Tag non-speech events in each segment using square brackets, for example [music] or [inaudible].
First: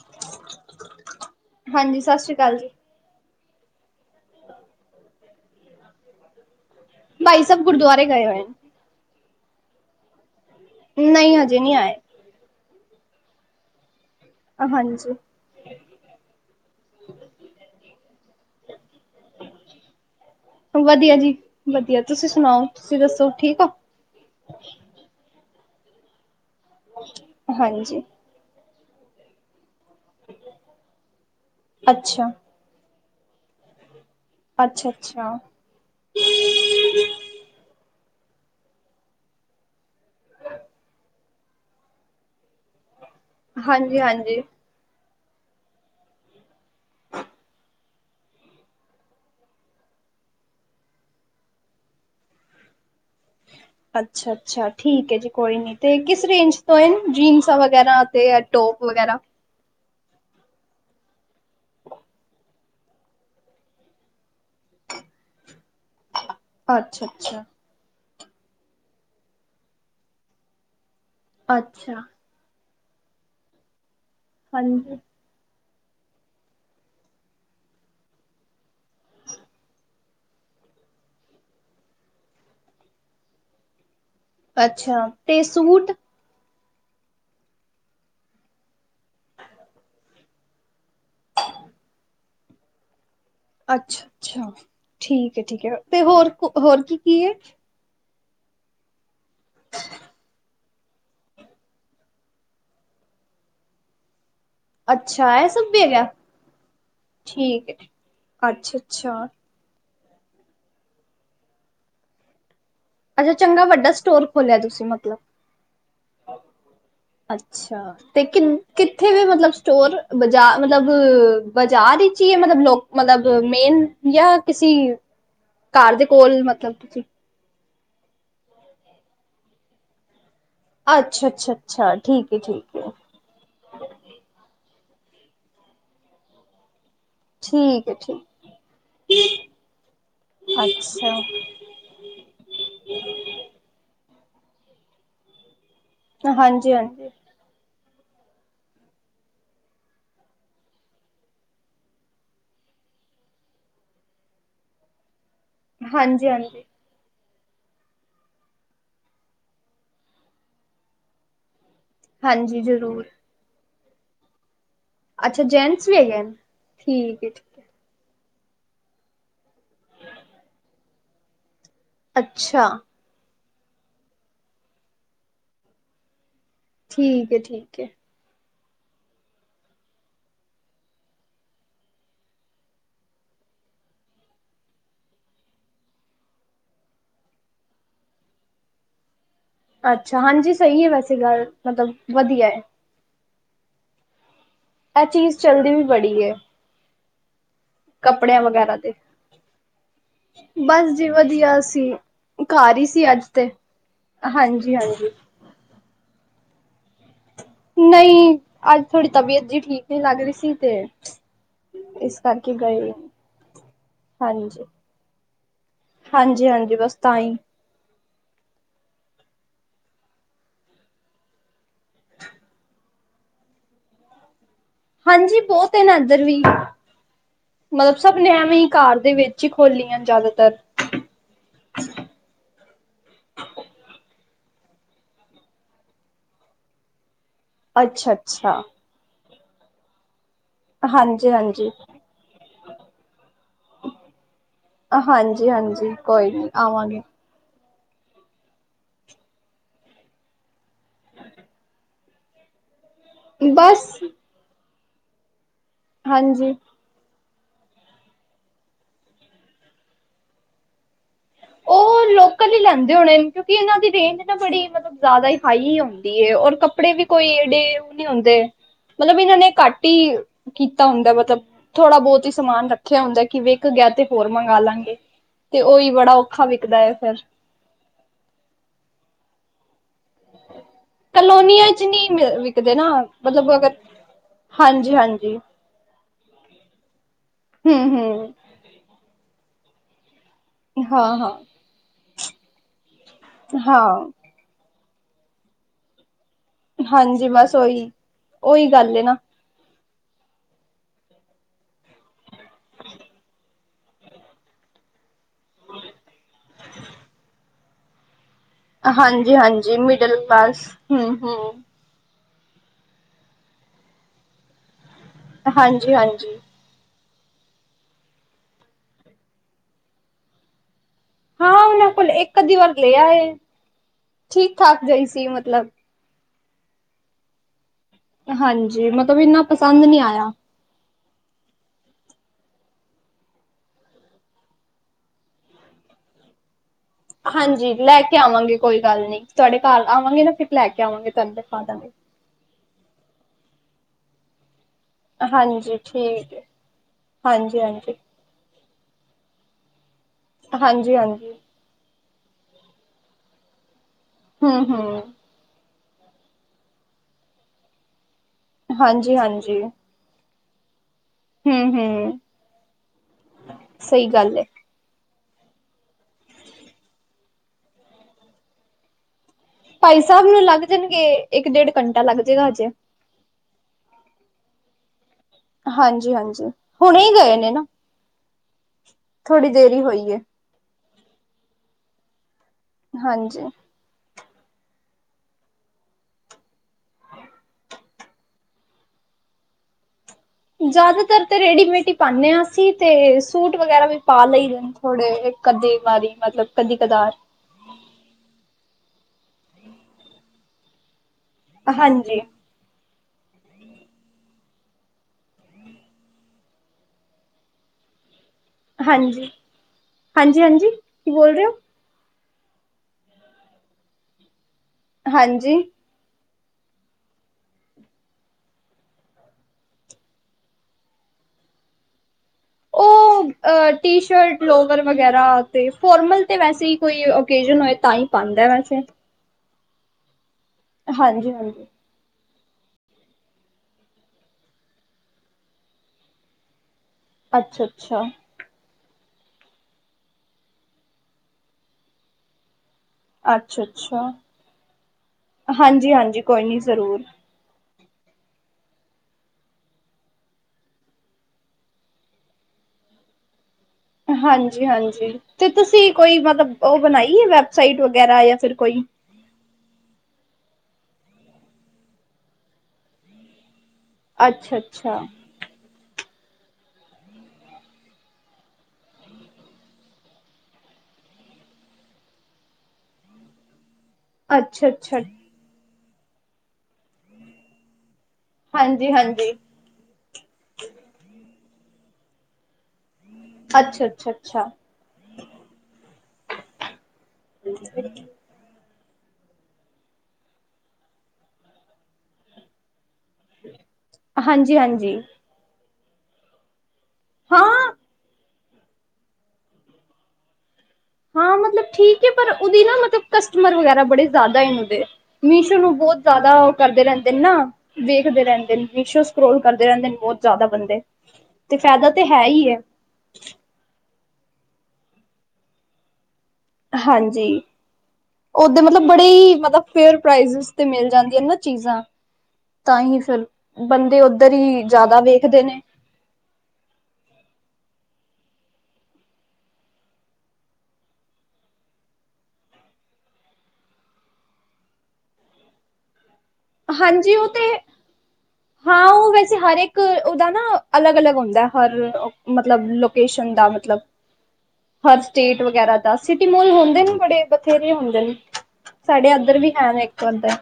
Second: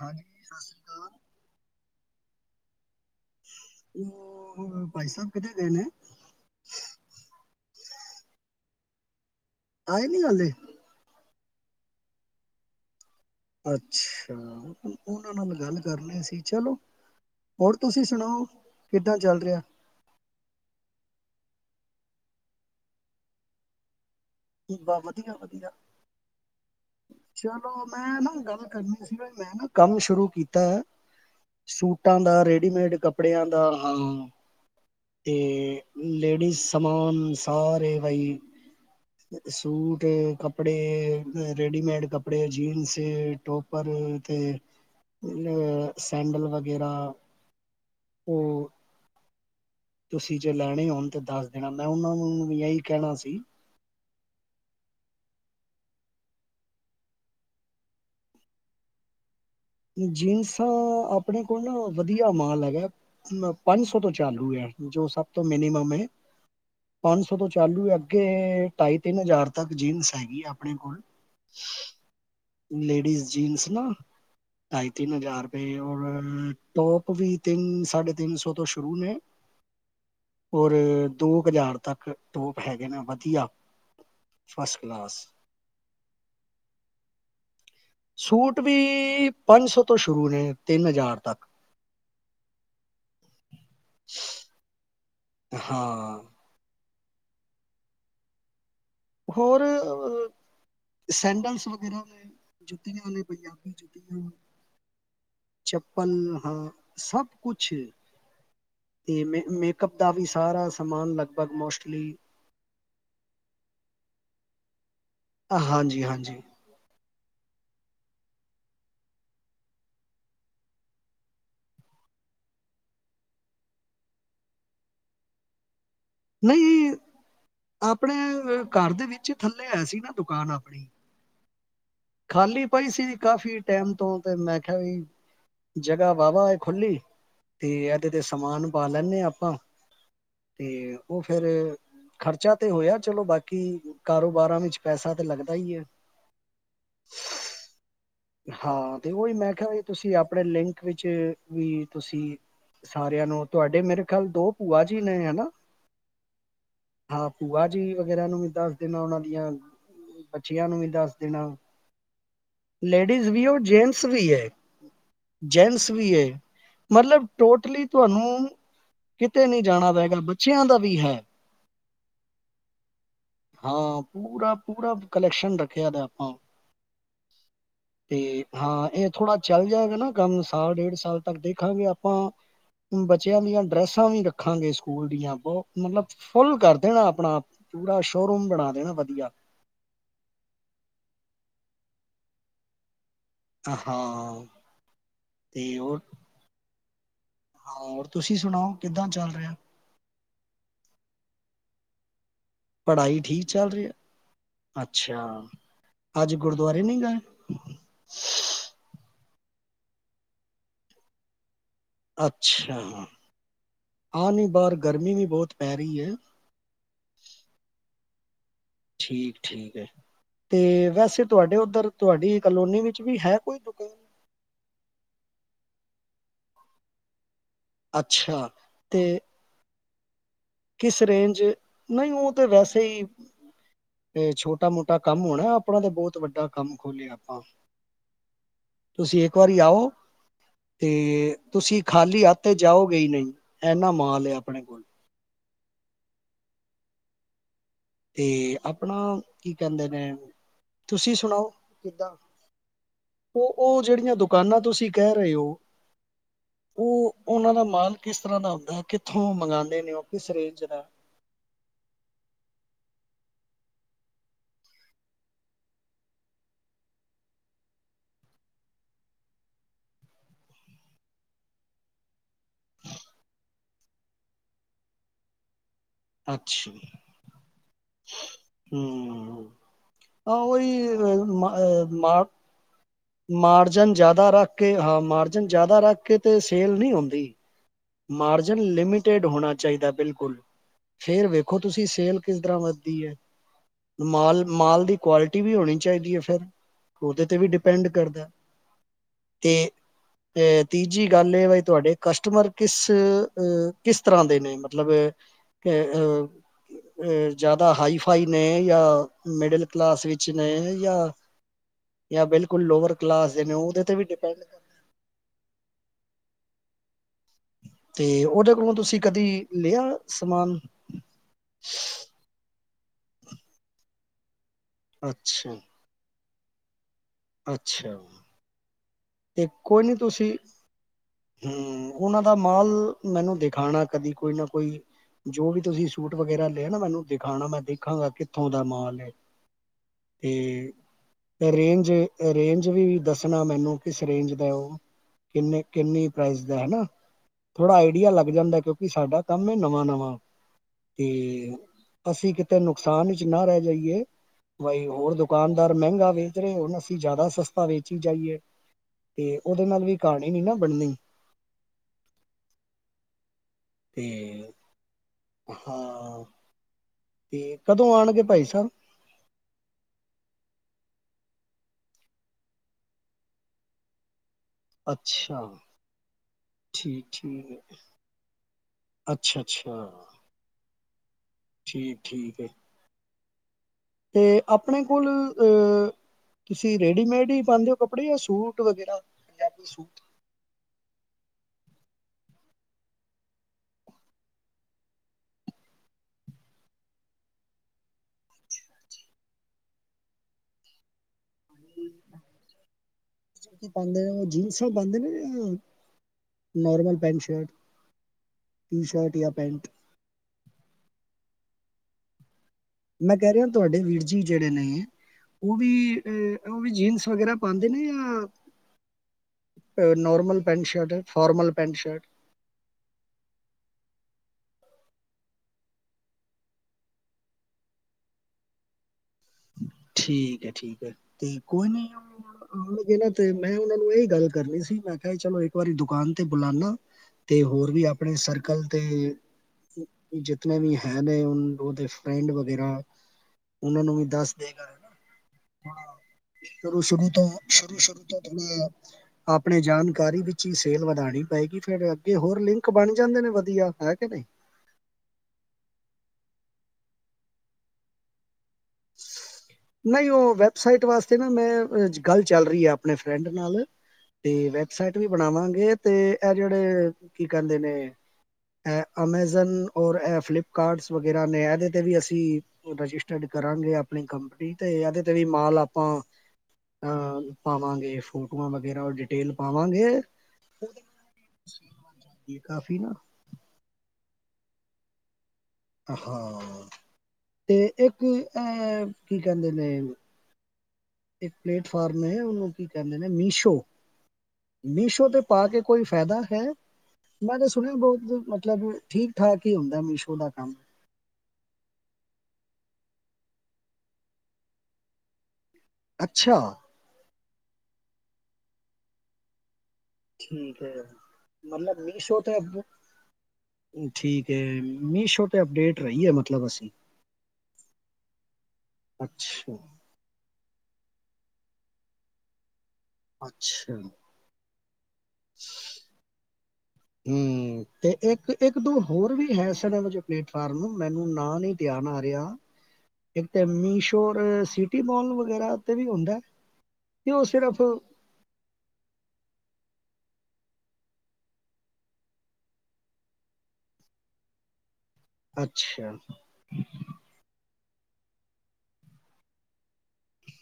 ਹਾਂਜੀ ਸਤਿ ਸ੍ਰੀ ਅਕਾਲ। ਹਾਂਜੀ ਸਤਿ ਸ਼੍ਰੀ ਅਕਾਲ ਜੀ। ਉਹ ਭਾਈ ਸਾਹਿਬ ਕਿੱਥੇ ਗਏਂ ਨੇ? ਭਾਈ ਸਾਹਿਬ ਗੁਰੂਦੁਆਰੇ ਗਏਂ ਹੋਏ ਨੇ। ਆਏਂ ਨੀ ਹਾਲੇ? ਨਹੀਂ ਹਜੇ ਨਈ ਆਏਂ। ਅੱਛਾ ਹਾਂਜੀ ਉਹਨਾਂ ਨਾਲ ਮੈਂ ਗੱਲ ਕਰਨੀਂ ਸੀ ਚਲੋਂ। ਹੋਰ ਤੁਸੀਂ ਸੁਣਾਓ ਕਿੱਦਾਂ ਚੱਲ ਰਿਹਾਂ? ਵਧੀਆ ਜੀ, ਵਧੀਆ ਤੁਸੀਂ ਸੁਣਾਓ, ਤੁਸੀਂ ਦੱਸੋ ਠੀਕ ਹੋ? ਠੀਕ ਆ ਵਧੀਆ, ਵਧੀਆ। ਚਲੋ ਹਾਂਜੀ ਮੈਂ ਨਾ ਗੱਲ ਕਰਨੀ ਸੀ, ਮੈਂ ਨਾ ਕੰਮ ਸ਼ੁਰੂ ਕੀਤਾ ਐ, ਸੂਟਾਂ ਅੱਛਾ ਦਾ ਰੇਡ ਰੇਡੀਮੇਡ ਕੱਪੜਿਆਂ ਦਾ, ਅ ਅੱਛਾ ਅੱਛਾ ਤੇ ਲੇਡੀਜ਼ ਸਮਾਨ ਸਾਰੇ ਬਾਈ ਸੂਟ, ਕੱਪੜੇ, ਰੇਡੀਮੇਡ ਕੱਪੜੇ, ਜੀਨਸ ਟੋਪਰ ਹਾਂਜੀ ਤੇ ਹਾਂਜੀ ਸੈਂਡਲ ਵਗੈਰਾ, ਹੋਰ ਤੁਸੀਂ ਜੇ ਲੈਣੇ ਹੋਣ ਤੇ ਦੱਸ ਦੇਣਾ। ਮੈਂ ਉਹਨਾਂ ਨੂੰ ਵੀ ਇਹੀ ਕਹਿਣਾ ਸੀ। ਅੱਛਾ, ਅੱਛਾ ਠੀਕ ਹੈ ਜੀ ਕੋਈ ਨੀ, ਤੇ ਕਿਸ ਰੇਂਜ ਤੋਂ ਹੇਨ ਜੀਨਸਾਂ ਵਗੈਰਾ ਅਤੇ ਟੋਪ ਵਗੈਰਾ। ਜੀਨਸਾਂ, ਆਪਣੇ ਕੋਲ ਨਾ ਵਧੀਆ ਮਾਲ ਹੈਗਾ, ਪੰਜ ਸੌ ਤੋਂ ਚਾਲੂ ਐ, ਜੋ ਸਭ ਤੋਂ ਮਿਨੀਮਮ ਐ। ਅੱਛਾ ਪੰਜ ਸੌ ਅੱਛਾ ਤੋਂ ਚਾਲੂ ਅੱਗੇ, ਢਾਈ-ਤਿੰਨ ਹਜ਼ਾਰ ਤੱਕ ਜੀਨਸ ਹੈਗੀ ਆਪਣੇ ਕੋਲ। ਅੱਛਾ। ਲੇਡੀਜ਼ ਜੀਨਸ ਨਾ, ਹਾਂਜੀ ਢਾਈ-ਤਿੰਨ ਹਜ਼ਾਰ ਤੇ ਹੋਰ ਟੋਪ ਵੀ ਤਿੰਨ, ਸਾਢੇ-ਤਿੰਨ ਸੌ ਤੋਂ ਸ਼ੁਰੂ ਨੇ। ਔਰ ਦੋ ਕ ਹਜ਼ਾਰ ਤੱਕ, ਟੋਪ ਹੈਗੇ ਨੇ ਵਧੀਆ। ਫਸਟ ਅੱਛਾ। ਕਲਾਸ ਤੇ ਸੂਟ? ਸੂਟ ਵੀ, ਪੰਜ ਸੌ ਤੋਂ ਸ਼ੁਰੂ ਨੇ, ਤਿੰਨ ਹਜ਼ਾਰ ਤੱਕ। ਅੱਛਾ, ਅੱਛਾ। ਠੀਕ ਐ, ਠੀਕ ਐ। ਤੇ ਹਾਂ ਹੋਰ, ਹੋਰ ਕੀ-ਕੀ ਐ? ਹੋਰ ਸੈਂਡਲਸ ਵਗੈਰਾ ਨੇ, ਜੁੱਤੀਆਂ ਨੇ, ਪੰਜਾਬੀ ਜੁੱਤੀਆਂ। ਅੱਛਾ ਇਹ ਸਭ ਵੀ ਹੈਗਾ ਚੱਪਲ ਹਾਂ, ਸਭ ਕੁਛ ਠੀਕ ਹੈ ਅੱਛਾ ਤੇ ਅੱਛਾ ਮੈਂ, ਮੈਂ ਕਪ ਦਾ ਵੀ ਸਾਰਾ ਸਮਾਨ ਲਗਭਗ ਮੋਸਟਲੀ ਅੱਛਾ ਚੰਗਾ ਵੱਡਾ ਸਟੋਰ ਖੋਲਿਆ ਤੁਸੀਂ ਮਤਲਬ। ਹਾਂਜੀ, ਹਾਂਜੀ। ਅੱਛਾ। ਤੇ ਕਿਦ ਕਿੱਥੇ ਵੀ ਮਤਲਬ ਸਟੋਰ, ਬਾਜਾਰ ਮਤਲਬ, ਬਾਜ਼ਾਰ ਵਿਚ ਹੀ ਐ? ਮਤਲਬ ਲੋਕ ਮਤਲਬ ਮੇਨ ਯਾਂ ਕਿਸੀ [inaudible] ਘਰ ਦੇ ਕੋਲ ਮਤਲਬ ਨਹੀਂ ਤੁਸੀਂ। ਆਪਣੇ, ਘਰ ਦੇ ਵਿੱਚ ਥੱਲੇ ਹੈਸੀ ਨਾ ਦੁਕਾਨ ਆਪਣੀ। ਅੱਛਾ, ਅੱਛਾ, ਅੱਛਾ। ਠੀਕ ਹੈ ਖਾਲੀ ਠੀਕ ਪਈ ਹੈ ਸੀ ਕਾਫ਼ੀ ਟੈਮ ਤੋਂ, ਤੇ ਮੈਂ ਕਿਹਾ ਵੀ ਜਗ੍ਹਾ ਵਾਵਾ ਏ ਖੁੱਲੀ ਤੇ ਠੀਕ ਹੈ ਏਦੇ ਤੇ ਠੀਕ ਸਮਾਨ ਪਾ ਲੈਂਨੇ ਆ ਆਪਾਂ, ਤੇ ਅੱਛਾ ਉਹ ਫਿਰ ਖਰਚਾ ਤੇ ਹੋਇਆ ਚਲੋ ਬਾਕੀ, ਕਾਰੋਬਾਰਾਂ ਵਿੱਚ ਪੈਸਾ ਤਾਂ ਲੱਗਦਾ ਈ ਐ। ਹਾਂਜੀ, ਹਾਂਜੀ। ਹਾਂ, ਤੇ ਉਹੀ ਮੈਂ ਕਿਹਾ, ਤੁਸੀਂ ਆਪਣੇ ਲਿੰਕ ਵਿੱਚ ਵੀ ਤੁਸੀਂ ਸਾਰਿਆਂ ਨੂੰ, ਤੁਹਾਡੇ ਮੇਰੇ ਖਿਆਲ ਦੋ ਭੂਆ ਜੀ ਨੇ ਹਨਾ? ਹਾਂਜੀ, ਹਾਂਜੀ। ਹਾਂ, ਭੂਆ ਜੀ ਵਗੈਰਾ ਨੂੰ ਵੀ ਦੱਸ ਦੇਣਾ, ਉਨਾਂ ਦੀਆਂ ਬੱਚੀਆਂ ਨੂੰ ਵੀ ਦੱਸ ਦੇਣਾ। ਹਾਂਜੀ। ਜ਼ਰੂਰ ਲੇਡੀਜ਼ ਵੀ ਐ, ਔਰ ਜੇੈਂਟਸ ਵੀ ਐ। ਅੱਛਾ ਜੈਂਟਸ ਜੇਂਟਸ ਵੀ ਹੈਗੇ ਐ, ਨੇ ਠੀਕ ਮਤਲਬ ਹੈ ਠੀਕ ਹੈ ਟੋਟਲੀ ਤੁਹਾਨੂੰ, ਕਿਤੇ ਨੀ ਜਾਣਾ ਪਏਗਾ ਬੱਚਿਆਂ ਦਾ ਵੀ ਹੈ। ਅੱਛਾ। ਹਾਂ ਪੂਰਾ, ਪੂਰਾ ਕਲੈਕਸ਼ਨ ਰੱਖਆ ਦੈ ਆਪਾਂ। ਠੀਕ ਐ, ਠੀਕ ਐ। ਤੇ ਹਾਂ, ਏਹ ਥੋੜਾ ਚੱਲ ਜਾਏਗਾ ਨਾ ਕੰਮ ਸਾਲ-ਡੇਢ ਸਾਲ ਤੱਕ ਦੇਖਾਂਗੇ ਆਪਾਂ ਬੱਚੇਆਂ ਦੀਆਂ ਡਰੈਸਾਂ ਵੀ ਰੱਖਾਂਗੇ ਸੂਕੂਲ ਦੀਆਂ, ਬੋਅ ਮਤਲਬ ਫੁੱਲ ਕਾਰ ਦੇਣਾ ਆਪਣਾ ਆਪ। ਪੂਰਾ ਸ਼ੋਰੂਮ ਬਣਾ ਦੇਣਾ ਵਦੀਆ। ਅੱਛਾ, ਹਾਂਜੀ ਸਈ ਏ ਵੈਸੇ ਗਾੱਲ ਮਤਲਬ ਵਦੀਐ। ਹਾਂ-ਹਾਂ। ਐ ਚੀਜ਼ ਚਲਦੀ ਵੀ ਬੜੀ ਏ। ਹਾਂ ਔਰ ਤੁਸੀ ਸੁਣਾਓ ਵਗੈਰਾ ਤੇ। ਕਿੱਦਾਂ ਚੱਲ ਰੇਐ? ਬਸ ਜੀ ਵਦੀਆ ਸੀ, ਘਾਰ ਈ ਸੀ ਪੜ੍ਹਾਈ ਅੱਜ ਠੀਕ ਤੇ, ਚੱਲ ਰਹੀ ਹੈ ਹਾਂਜੀ-ਹਾਂਜੀ। ਅਜ ਗੁਰਦੁਆਰੇ ਨੀ ਗਏ? ਨਈ ਅਜ ਥੋਡੀ ਤਬੀਅਤ ਜੀ ਠੀਕ ਨੀ ਲਗ ਰੀ ਸੀ ਤੇ ਏਸ ਕਰਕੇ ਅੱਛਾ ਗਏ ਨੀ। ਹਾਂ ਨਹੀਂ ਹਾਂਜੀ, ਬਾਹਰ ਗਰਮੀ ਵੀ ਬਹੁਤ ਪੈ ਰਹੀ ਹੈ ਹਾਂਜੀ-ਹਾਂਜੀ ਬਸ ਤਾਂ ਈ। ਠੀਕ-ਠੀਕ ਏ, ਤੇ ਵੈਸੇ ਤੁਆਡੇ ਓਦਰ ਤੁਆਡੀ ਕਾਲੋਨੀ ਵਿੱਚ ਵੀ ਹੈ ਕੋਈ ਦੁਕਾਨ? ਹਾਂਜੀ ਬੋਤ ਐਨ ਐਧਰ ਵੀ, ਮਤਲਵ ਸਬ ਨੇ ਅੱਛਾ ਐਵੇਂ ਈ ਘਾਰ ਦੇ ਤੇ ਵਿੱਚ ਚੀ ਖੋਲੀਅਨ ਜਾਦਾਤਰ। ਕਿਸ ਰੇਂਜ, ਨਈ ਓ ਤੇ ਵੈਸੇ ਈ ਤੇ ਛੋਟਾ-ਮੋਟਾ ਕੱਮ ਹੋਣੈ ਅਪਣਾ ਤੇ ਬੋਤ ਵੱਡਾ ਕੱਮ ਖੋਲੇਆ ਆਪਾਂ। ਅੱਛਾ-ਅੱਛਾ। ਤੁਸੀ ਏਕ ਵਾਰੀ ਆਓ ਤੇ ਹਾਂਜੀ ਹਾਂਜੀ ਤੁਸੀ ਖਾਲੀ ਹੱਥ ਤੇ ਜਾਓਗੇ ਈ ਨੀ, ਐਨਾ ਮਾਲ ਏ ਆਪਣੇ ਕੋਲ। ਹਾਂਜੀ-ਹਾਂਜੀ ਕੋਈ ਨੀ ਆਵਾਂਗੇ। ਤੇ ਆਪਣਾ, ਕੀ ਕੈਂਦੇ ਨੇ ਤੁਸੀ ਸੁਣਾਓ, ਕਿੱਦਾਂ? ਓ-ਓ ਬਸ ਜੇੜੀਆਂ ਦੁਕਾਨਾਂ ਤੂਸੀ ਕੈ ਰਏ ਓ ਹਾਂਜੀ। ਓ ਓਨਾਂ ਦਾ ਮਾਲ ਕਿਸ ਤਰਾਂ ਦਾ ਹੋਂਦੈ, ਕਿੱਥੋਂ ਮੰਗਾਂਦੇ ਨੇ ਓ, ਕਿਸ ਰੇਂਜ ਦੈ? ਉਹ [inaudible] ਲੋਕਲ ਈ ਲੈਂਦੇ ਹੋਣੇਣ, ਕਿਉਂਕਿ ਐਨਾਂ ਦੀ ਰੇਂਜ ਨਾ ਬੜੀ ਮਤਲਬ ਜਾਦਾ ਈ ਹਾਈ ਹੋਂਦੀ ਏ, ਔਰ ਕੱਪੜੇ ਵੀ ਕੋਈ ਏਡੇ ਉ ਨੀ ਹੋਂਦੇ, ਮਤਲਬ ਏਨਾਂ ਨੇ ਘਾੱਟ ਈ ਕੀਤਾ ਹੋਂਦੈ ਮਤਲਬ, ਥੋੜਾ ਬੋਤ ਈ ਸਮਾਨ ਰੱਖੇਆ ਹੋਂਦੈ, ਕਿ ਵੇਕੱ ਗੇਆ ਤੇ ਹੋਰ ਮੰਗਾ ਲਾਂਗੇ। ਤੇ ਓਈ ਬੜਾ ਔਖਾ ਅੱਛਾ, ਵਿਕਦਾ ਹੈ ਫਿਰ ਹੂੰ। ਹਾਂ ਓਈ ਮ ਅ ਮ ਮਾਲ ਐਦੇ ਨਾ ਮਤਲਬ ਅਗਰ ਮਾਰਜਨ ਜਯਾਦਾ ਰੱਖ ਕੇ, ਹਾਂਜੀ ਹਾਂ ਹਾਂਜੀ ਮਾਰਜਨ ਜਯਾਦਾ ਰਾੱਖ ਕੇ ਤੇ ਸੇਲ ਨਈ ਹੋਂਦੀ। ਹਮ ਹਮ ਮਾਰਜਨ ਲਿਮਿਟਿਡ ਹੋਣਾ ਚਾਈਦੈ ਬਿਲਕੁਲ। ਹਾਂ ਫੇਰ ਹਾਂ ਵੇਖੋ ਤੁਸੀ ਸੇਲ ਕਿਸ ਤਂਰਾ ਵੱਧਦੀ ਏ, ਹਾਂ ਮਾਲ-ਮਾਲ ਦੀ ਕੁਆਲਿਟੀ ਵੀ ਹੋਣੀ ਚਾਈਦੀ ਏ ਫੇਰ, ਓਦੇ ਹਾਂਜੀ ਤੇ ਵੀ ਬਸ ਡਿਪੈਂਡ ਉਹੀ ਕਰਦੈ। ਉਹੀ ਗੱਲ ਹੈ ਨਾ ਤੇ, ਅ ਤੀਜੀ ਗੱਲ ਏ ਵਈ ਤੂਆਡੇ ਕਸਟਮਰ ਕਿਸੱ ਅ ਕਿਸ ਤਰਾਂ ਦੇ ਨੇ ਮਤਲਬ ਅ ਅ ਅ ਅ ਜਾਦਾ ਹਾਈਫਾਈ ਨੇ ਯਾ ਹਾਂਜੀ ਮਿਡਲ ਹਾਂਜੀ ਕਲਾਸ ਵਿੱਚ ਨੇ ਕਲਾਸ ਯਾ ਹਮ ਹਮ ਯਾ ਬਿਲਕੁਲ ਲੋਅਰ ਕਲਾਸ ਦੇ ਨੇ ਓਦੇ ਤੇ ਵੀ ਡਿਪੈਂਡ ਹਾਂਜੀ-ਹਾਂਜੀ। ਤੇ ਓਦੇ ਕੋਲੋਂ ਤੂਸੀ ਕਦੀ ਲੇਆ ਸਮਾਨ? ਹਾਂ, ਉਨਾਂ ਕੋਲ ਇਕ ਅੱਧੀ ਵਾਰ ਲੇਆ ਏ, ਠੀਕ-ਠਾਕ ਜਾ ਈ ਸੀ ਅੱਛਾ ਮਤਲਬ। ਅੱਛਾ। ਹਾਂਜੀ, ਮਤਲਬ ਇੰਨਾ ਤੇ ਕੋਈ ਪਸੰਦ ਨੀ ਆਏਆ। ਤੁਸੀਂ ਹੂੰ, ਓਨਾਂ ਦਾ ਮਾਲ ਮੈਨੂੰ ਦਿਖਾਣਾ ਕਦੀ ਕੋਈ ਨਾ ਕੋਈ ਜੋ ਵੀ ਤੂਸੀ ਸੂਟ ਵਗੈਰਾ ਲੇਆ ਨਾ ਮੈਨੂੰ ਦਿਖਾਣਾ, ਮੈਂ ਹਾਂਜੀ ਲੈ ਦੇਖਾਂਗਾ ਕੇ ਕਿੱਥੋਂ ਆਵਾਂਗੇ ਦਾ ਕੋਈ ਮਾਲ ਗੱਲ ਹੈ, ਨੀ ਤੁਹਾਡੇ ਘਰ ਆਵਾਂਗੇ ਨਾ ਫਿਰ ਲੈ ਕੇ ਆਵਾਂਗੇ ਤੁਹਾਨੂੰ ਤੇ ਦਿਖਾ ਰੇਂਜ ਦਾਂਗੇ ਤੇ ਰੇਂਜ ਵੀ ਦੱਸਣਾ ਮੈਨੂੰ ਕਿਸ ਰੇਂਜ ਦਾ ਏ ਉ। ਕਿੰਨੇ ਹਾਂਜੀ ਕਿੰਨੀ ਠੀਕ ਹੈ ਪ੍ਰਾਈਜ਼ ਦਾ ਹੈਨਾ, ਹਾਂਜੀ ਥੋੜਾ ਹਾਂਜੀ ਆਈਡੀਆ ਲੱਗ ਜਾਂਦਾ ਕਿਉਂ ਵੀ ਸਾਡਾ ਕੰਮ ਹੈ ਨਵਾਂ-ਨਵਾਂ ਹਾਂਜੀ ਤੇ ਹਾਂਜੀ ਅਸੀਂ ਕਿਤੇ ਨੁਕਸਾਨ ਵਿੱਚ ਨਾ ਰਹਿ ਜਾਈਏ, ਹਮ ਬਾਈ ਹਮ ਹੋਰ ਦ ਦੁਕਾਨਦਾਰ ਮਹਿੰਗਾ ਵੇਚ ਰਹੇ ਹੋਣ, ਅਸੀਂ ਜ਼ਿਆਦਾ ਸਸਤਾ ਵੇਚੀ ਜਾਈਏ। ਹਾਂਜੀ ਤੇ ਉਹਦੇ ਨਾਲ ਵੀ ਕਹਾਣੀ ਨੀ ਨਾ ਬਣਨੀ। ਹੂੰ-ਹੂੰ, ਤੇ ਸਹੀ ਗੱਲ ਏ। ਹਾਂ। ਤੇ ਕਦੋਂ ਆਉਣਗੇ ਭਾਈ ਸਾਹਬ? ਭਾਈ ਸਾਹਬ ਨੂੰ ਲੱਗ ਜਾਣਗੇ, ਇੱਕ-ਡੇਢ ਘੰਟਾ ਲੱਗ ਜਏਗਾ ਹਜੇ। ਅੱਛਾ। ਹਾਂਜੀ-ਹਾਂਜੀ, ਹੁਣੇ ਠੀਕ ਹੀ ਗਏ ਠੀਕ ਨੇ ਹੈ, ਨਾ। ਥੋੜ੍ਹੀ ਦੇਰ ਅੱਛਾ-ਅੱਛਾ, ਈ ਹੋਈ ਏ। ਠੀਕ-ਠੀਕ ਏ। ਹਾਂਜੀ। ਤੇ ਆਪਣੇ ਕੋਲ ਅ ਤੁਸੀਂ ਰੈਡੀਮੇਡ ਹੀ ਪਾਉਂਦੇ ਹੋ ਕੱਪੜੇ ਜਾਂ ਸੂਟ ਵਗੈਰਾ, ਪੰਜਾਬੀ ਸੂਟ। ਜ਼ਿਆਦਾਤਰ ਤੇ ਰੇਡੀਮੇਟ ਹੀ ਪਾਨੇ ਆ ਅਸੀਂ ਤੇ, ਸੂਟ ਵਗੈਰਾ ਵੀ ਪਾ ਲਈ ਦਾ। ਥੋੜੇ ਇੱਕ-ਅੱਧੀ ਵਾਰੀ ਮਤਲਬ ਕਦੀ-ਕਧਾਰ। ਹਾਂਜੀ। ਕੀ ਪਾਉਂਦੇ ਨੇ ਉਹ, ਜੀਨਸ ਪਾਂਦੇ ਨੇ ਨੋਰਮਲ ਪੈਂਟ-ਸ਼ਰਟ। ਹਾਂਜੀ-ਹਾਂਜੀ-ਹਾਂਜੀ, ਕੀ ਬੋਲ ਰਹੇ ਹੋ? ਮੈਂ ਕਹਿ ਰਿਹਾ ਤੁਹਾਡੇ ਵੀਰ ਜੀ ਜਿਹੜੇ ਨੇ, ਹਾਂਜੀ ਉਹ ਵੀ ਹੂੰ, ਉਹ ਵੀ ਜੀਨਸ ਵਗੈਰਾ ਪਉਂਦੇ ਨੇ ਜਾਂ normal pant shirt, formal pant shirt. [inaudible] ਅ ਟੀ-ਸ਼ਰਟ, ਲੋਵਰ ਵਗੈਰਾ ਤੇ ਫੋਰਮਲ ਤੇ ਵੈਸੇ ਹੀ ਕੋਈ ਓਕੇਸ਼ਨ ਹੋਏ ਤਾਂ ਹੀ। ਪਾਂਦੇ ਵੈਸੇ। ਠੀਕ ਹੈ-ਠੀਕ ਹੈ, ਹਾਂਜੀ, ਤੇ ਹਾਂਜੀ ਕੋਈ ਨੀ। ਆਉਣਗੇ ਨਾ ਤੇ ਮੈਂ ਉਹਨਾਂ ਨੂੰ ਇਹਹੀ ਗੱਲ ਕਰਨੀ ਸੀ, ਮੈਂ ਕਿਹਾ, ਚਲੋ ਇੱਕ ਵਾਰੀ ਦੁਕਾਨ ਤੇ ਬੁਲਾਨਾ। ਤੇ ਅੱਛਾ, ਹੋਰ ਵੀ ਅੱਛਾ, ਆਪਣੇ ਸਰ ਸਰਕਲ ਤੇ ਜਿਤਨੇ ਵੀ ਹੈ ਨੇ ਉਹਦੇ ਫਰੈਂਡ ਵਗੈਰਾ। ਅੱਛਾ-ਅੱਛਾ। ਸਹੀ ਗੱਲ, ਨੀ ਸ਼ੁਰੂ- ਜ਼ਰੂਰ ਸ਼ੁਰੂ ਤੋਂ ਸ਼ੁਰੂ- ਸ਼ੁਰੂ ਤੋਂ ਥੋੜਾ ਆਪਣੇ ਜਾਣਕਾਰੀ ਵਿੱਚ ਹੀ ਸੇਲ ਵਧਾਉਣੀ ਪਏਗੀ ਫੇਰ ਅੱਗੇ ਹੋਰ ਲਿੰਕ ਬਣ ਜਾਂਦੇ ਨੇ ਵਧੀਆ। ਹੈ ਕਿ ਨਹੀਂ ਹਾਂਜੀ- ਹਾਂਜੀ, ਤੇ ਤੁਸੀਂ ਕੋਈ ਮਤਲਬ ਉਹ ਬਣਾਈ ਹੈ ਵੈਬਸਾਈਟ ਵਗੈਰਾ ਜਾਂ ਫਿਰ ਕੋਈ? ਨਹੀਂ ਉਹ, ਵੈਬਸਾਈਟ ਵਾਸਤੇ ਨਾ ਮੈਂ, ਗੱਲ ਚੱਲ ਰਹੀ ਆ ਆਪਣੇ ਫਰੈਂਡ ਨਾਲ। ਤੇ ਅੱਛਾ, ਵੈਬਸਾਈਟ ਅੱਛਾ ਵੀ ਬਣਾਵਾਂਗੇ ਤੇ ਇਹ ਜਿਹੜੇ ਕੀ ਕਹਿੰਦੇ ਨੇ ਐ ਅਮੇਜ਼ਨ ਔਰ ਐ ਇਫਲਿੱਪਕਾਰਟਸ ਵਗੈਰਾ ਨੇ ਇਹਦੇ 'ਤੇ ਵੀ ਅਸੀਂ ਰਜਿਸਟਰਡ ਕਰਾਂਗੇ ਆਪਣੀ ਕੰਪਨੀ ਅੱਛਾ ਤੇ ਅੱਛਾ ਇਹਦੇ ਤੇ ਵੀ ਮਾਲ ਆਪਾਂ, ਅਹ ਪਾਵਾਂਗੇ ਫ ਵਗੈਰਾ ਹਾਂਜੀ ਹਾਂਜੀ ਡਿਟੇਲ ਪਾਵਾਂਗੇ। ਕਾਫੀ ਨਾ ਅੱਛਾ- ਅੱਛਾ- ਅੱਛਾ। ਹਾਂ, ਤੇ ਇੱਕ ਅਹ ਕੀ ਕਹਿੰਦੇ ਨੇ ਇੱਕ ਪਲੇਟਫਾਰਮ ਹੈ ਉਹਨੂੰ ਕੀ ਕਹਿੰਦੇ ਨੇ ਮੀਸ਼ੋ। ਹਾਂਜੀ ਹਾਂਜੀ ਮੀਸ਼ੋ ਤੇ ਪਾ ਕੇ ਕੋਈ ਫਾਇਦਾ ਹੈ। ਮੈਂ ਹਾਂ ਤਾਂ ਸੁਣਿਆ ਬਹੁਤ ਮਤਲਬ ਠੀਕ- ਠਾਕ ਹੀ ਹੁੰਦਾ ਮੀਸ਼ੋ ਦਾ ਕੰਮ। ਹਾਂ ਮਤਲਬ ਠੀਕ ਹੈ ਪਰ ਉਹਦੀ ਨਾ ਮਤਲਬ ਕਸਟਮਰ ਵਗੈਰਾ ਬੜੇ ਜ਼ਿਆਦਾ ਹੁੰਦੇ ਐ। ਮੀਸ਼ੋ ਨੂੰ ਬਹੁਤ ਜ਼ਿਆਦਾ ਅੱਛਾ ਉਹ ਕਰਦੇ ਰਹਿੰਦੇ ਨੇ ਨਾ, ਵੇਖਦੇ ਰਹਿੰਦੇ ਨੇ ਮੀਸ਼ੋ ਸਕਰੋਲ ਕਰਦੇ ਰਹਿੰਦੇ ਨੇ। ਬਹੁਤ ਜ਼ਿਆਦਾ ਠੀਕ ਬੰਦੇ, ਹੈ ਤੇ ਮਤਲਬ ਫਾਇਦਾ ਤਾਂ ਮੀਸ਼ੋ ਹੈ ਤੇ ਹੀਏ। ਠੀਕ ਹੈ। ਮੀਸ਼ੋ ਪੇ ਅਪਡੇਟ ਰਹੀ ਹੈ ਮਤਲਬ ਅਸੀਂ। ਹਾਂਜੀ। ਓਦੇ ਮਤਲਬ ਬੜੇ ਹੀ ਅੱਛਾ ਮਤਲਬ ਫੇਅਰ ਪ੍ਰਾਈਸੇਸ ਤੇ ਮਿਲ ਜਾਂਦੀਆਂ ਨਾ ਚੀਜ਼ਾਂ, ਤਾਂ ਹੀ ਫਿਰ ਅੱਛਾ ਬੰਦੇ ਉੱਧਰ ਹੀ ਜ਼ਿਆਦਾ ਵੇਖ ਦੇ ਨੇ। [inaudible] ਹੂ, ਤੇ ਇੱਕ-ਇੱਕ ਦੋ ਹੋਰ ਵੀ ਹੈ ਸਦਾ ਇਹੋ ਜੇ ਪਲੇਟਫਾਰਮ ਨੂੰ ਮੈਨੂੰ ਨਾਂ ਨਹੀਂ ਧਿਆਨ ਆ ਰਿਹਾ। ਇੱਕ ਤੇ ਮੀਸ਼ੋਰ ਸਿਟੀਮੋਲ ਵਗੈਰਾ ਉ ਤੇ ਵੀ ਹੁੰਦਾ? ਹਾਂਜੀ, ਉਹ ਤੇ ਹਾਂ, ਉਹ ਵੈਸੇ ਹਰ ਇੱਕ ਉਹਦਾ ਨਾ ਅਲੱਗ-ਅਲੱਗ ਹੁੰਦਾ, ਹਰ ਮਤਲਬ, ਲੋ ਕੇਸ਼ਨ ਦਾ ਮਤਲਬ, ਹਰ ਸਟੇਟ ਵਗੈਰਹ ਅੱਛਾ ਦਾ ਸਿਟੀ ਹੁੰਦੇ ਨੇ ਬੜੇ ਬਥੇਰੇ ਹੁੰਦੇ ਨੇ। ਸਾਡੇ ਇੱਧਰ ਵੀ ਹੈ ਇੱਕ- ਅੱਦਾ।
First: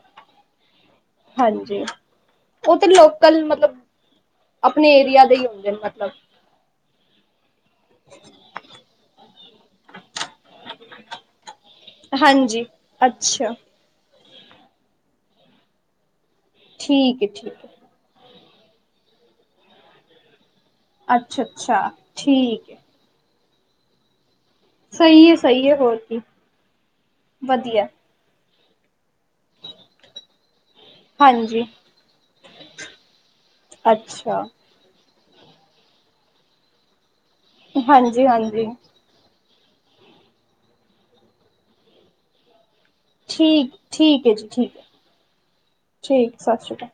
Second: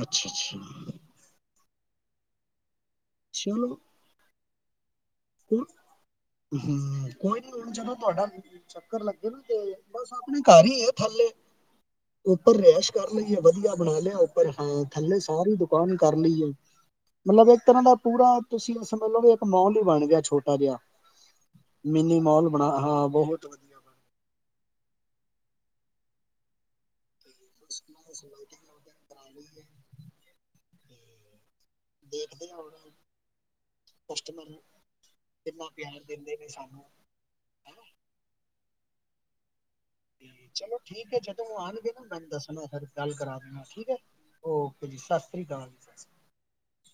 ਅੱਛਾ-ਅੱਛਾ। ਹਾਂਜੀ। ਉਹ ਤੇ ਲੋਕਲ ਚਲੋ ਮਤਲਬ, ਆਪਣੇ ਏਰੀਆ ਦੇ ਹੀ ਹੁੰਦੇ ਨੇ ਮਤਲਬ। ਹੂ, ਕੋਈ ਨੀ ਹੁਣ ਜਦੋ ਤੁਹਾਡਾ ਚੱਕਰ ਲੱਗੇ ਨਾ ਤੇ ਬਸ, ਆਪਣੇ ਘਰ ਹੀ ਹੈ ਥੱਲੇ, ਉੱਪਰ ਹਾਂਜੀ ਰੈਸ਼ ਕਰ ਲਈ ਹੈ ਅੱਛਾ ਵਧੀਆ। ਬਣਾ ਲਿਆ ਉੱਪਰ। ਹਾਂ, ਥੱਲੇ ਸਾਰੀ ਦੁਕਾਨ ਕਰ ਲਈ ਹੈ ਠੀਕ ਹੈ ਮਤਲਬ ਇੱਕ ਠੀਕ ਹੈ ਤਰ੍ਹਾਂ ਦਾ ਪੂਰਾ ਤੁਸੀਂ ਇਓ ਸਮਝ ਲਿਓ ਮਤਲਬ ਵੀ ਇੱਕ ਮੋਲ ਹੀ ਬਣ ਗਿਆ ਛੋਟਾ ਜਿਹਾ। ਅੱਛਾ-ਅੱਛਾ ਮਿੰਨੀ ਮੋਲ ਠੀਕ ਹੈ ਬਣਾਹਾਂ, ਬਹੁਤ ਵਧੀਆ। ਬਣ ਸਹੀ ਹੈ, ਸਹੀ ਹੈ, ਹੋਰ ਕੀ ਵਧੀਆ। ਬੱਸ ਸਮਾਇਕੇ ਤੋਰ ਤੇ ਬਣਾ ਲਇਏ। ਹਾਂਜੀ। ਦੇਖਦੇ ਹੋਣਾ। ਅੱਛਾ ਕਸਟਮਰ ਨੂੰ। ਕਿੰਨਾ ਪਿਆਰ ਦਿੰਦੇ ਪਏ ਸਾਨੂੰ। ਹਨਾ ਹਾਂਜੀ -ਹਾਂਜੀ। ਤੇ, ਚਲੋ ਠੀਕ ਹੈ ਜਦੋ ਆਉਣਗੇ ਨਾ ਮੈਨੂੰ ਦੱਸਣਾ ਫੇਰ। ਗੱਲ ਕਰਾ ਦੇਣਾ ਠੀਕ ਹੈ, ਔਕੇ ਜੀ ਸਤਿ ਸ੍ਰੀ ਅਕਾਲ ਜੀ। ਠੀਕ ਸਤਿ ਸ਼੍ਰੀ ਅਕਾਲ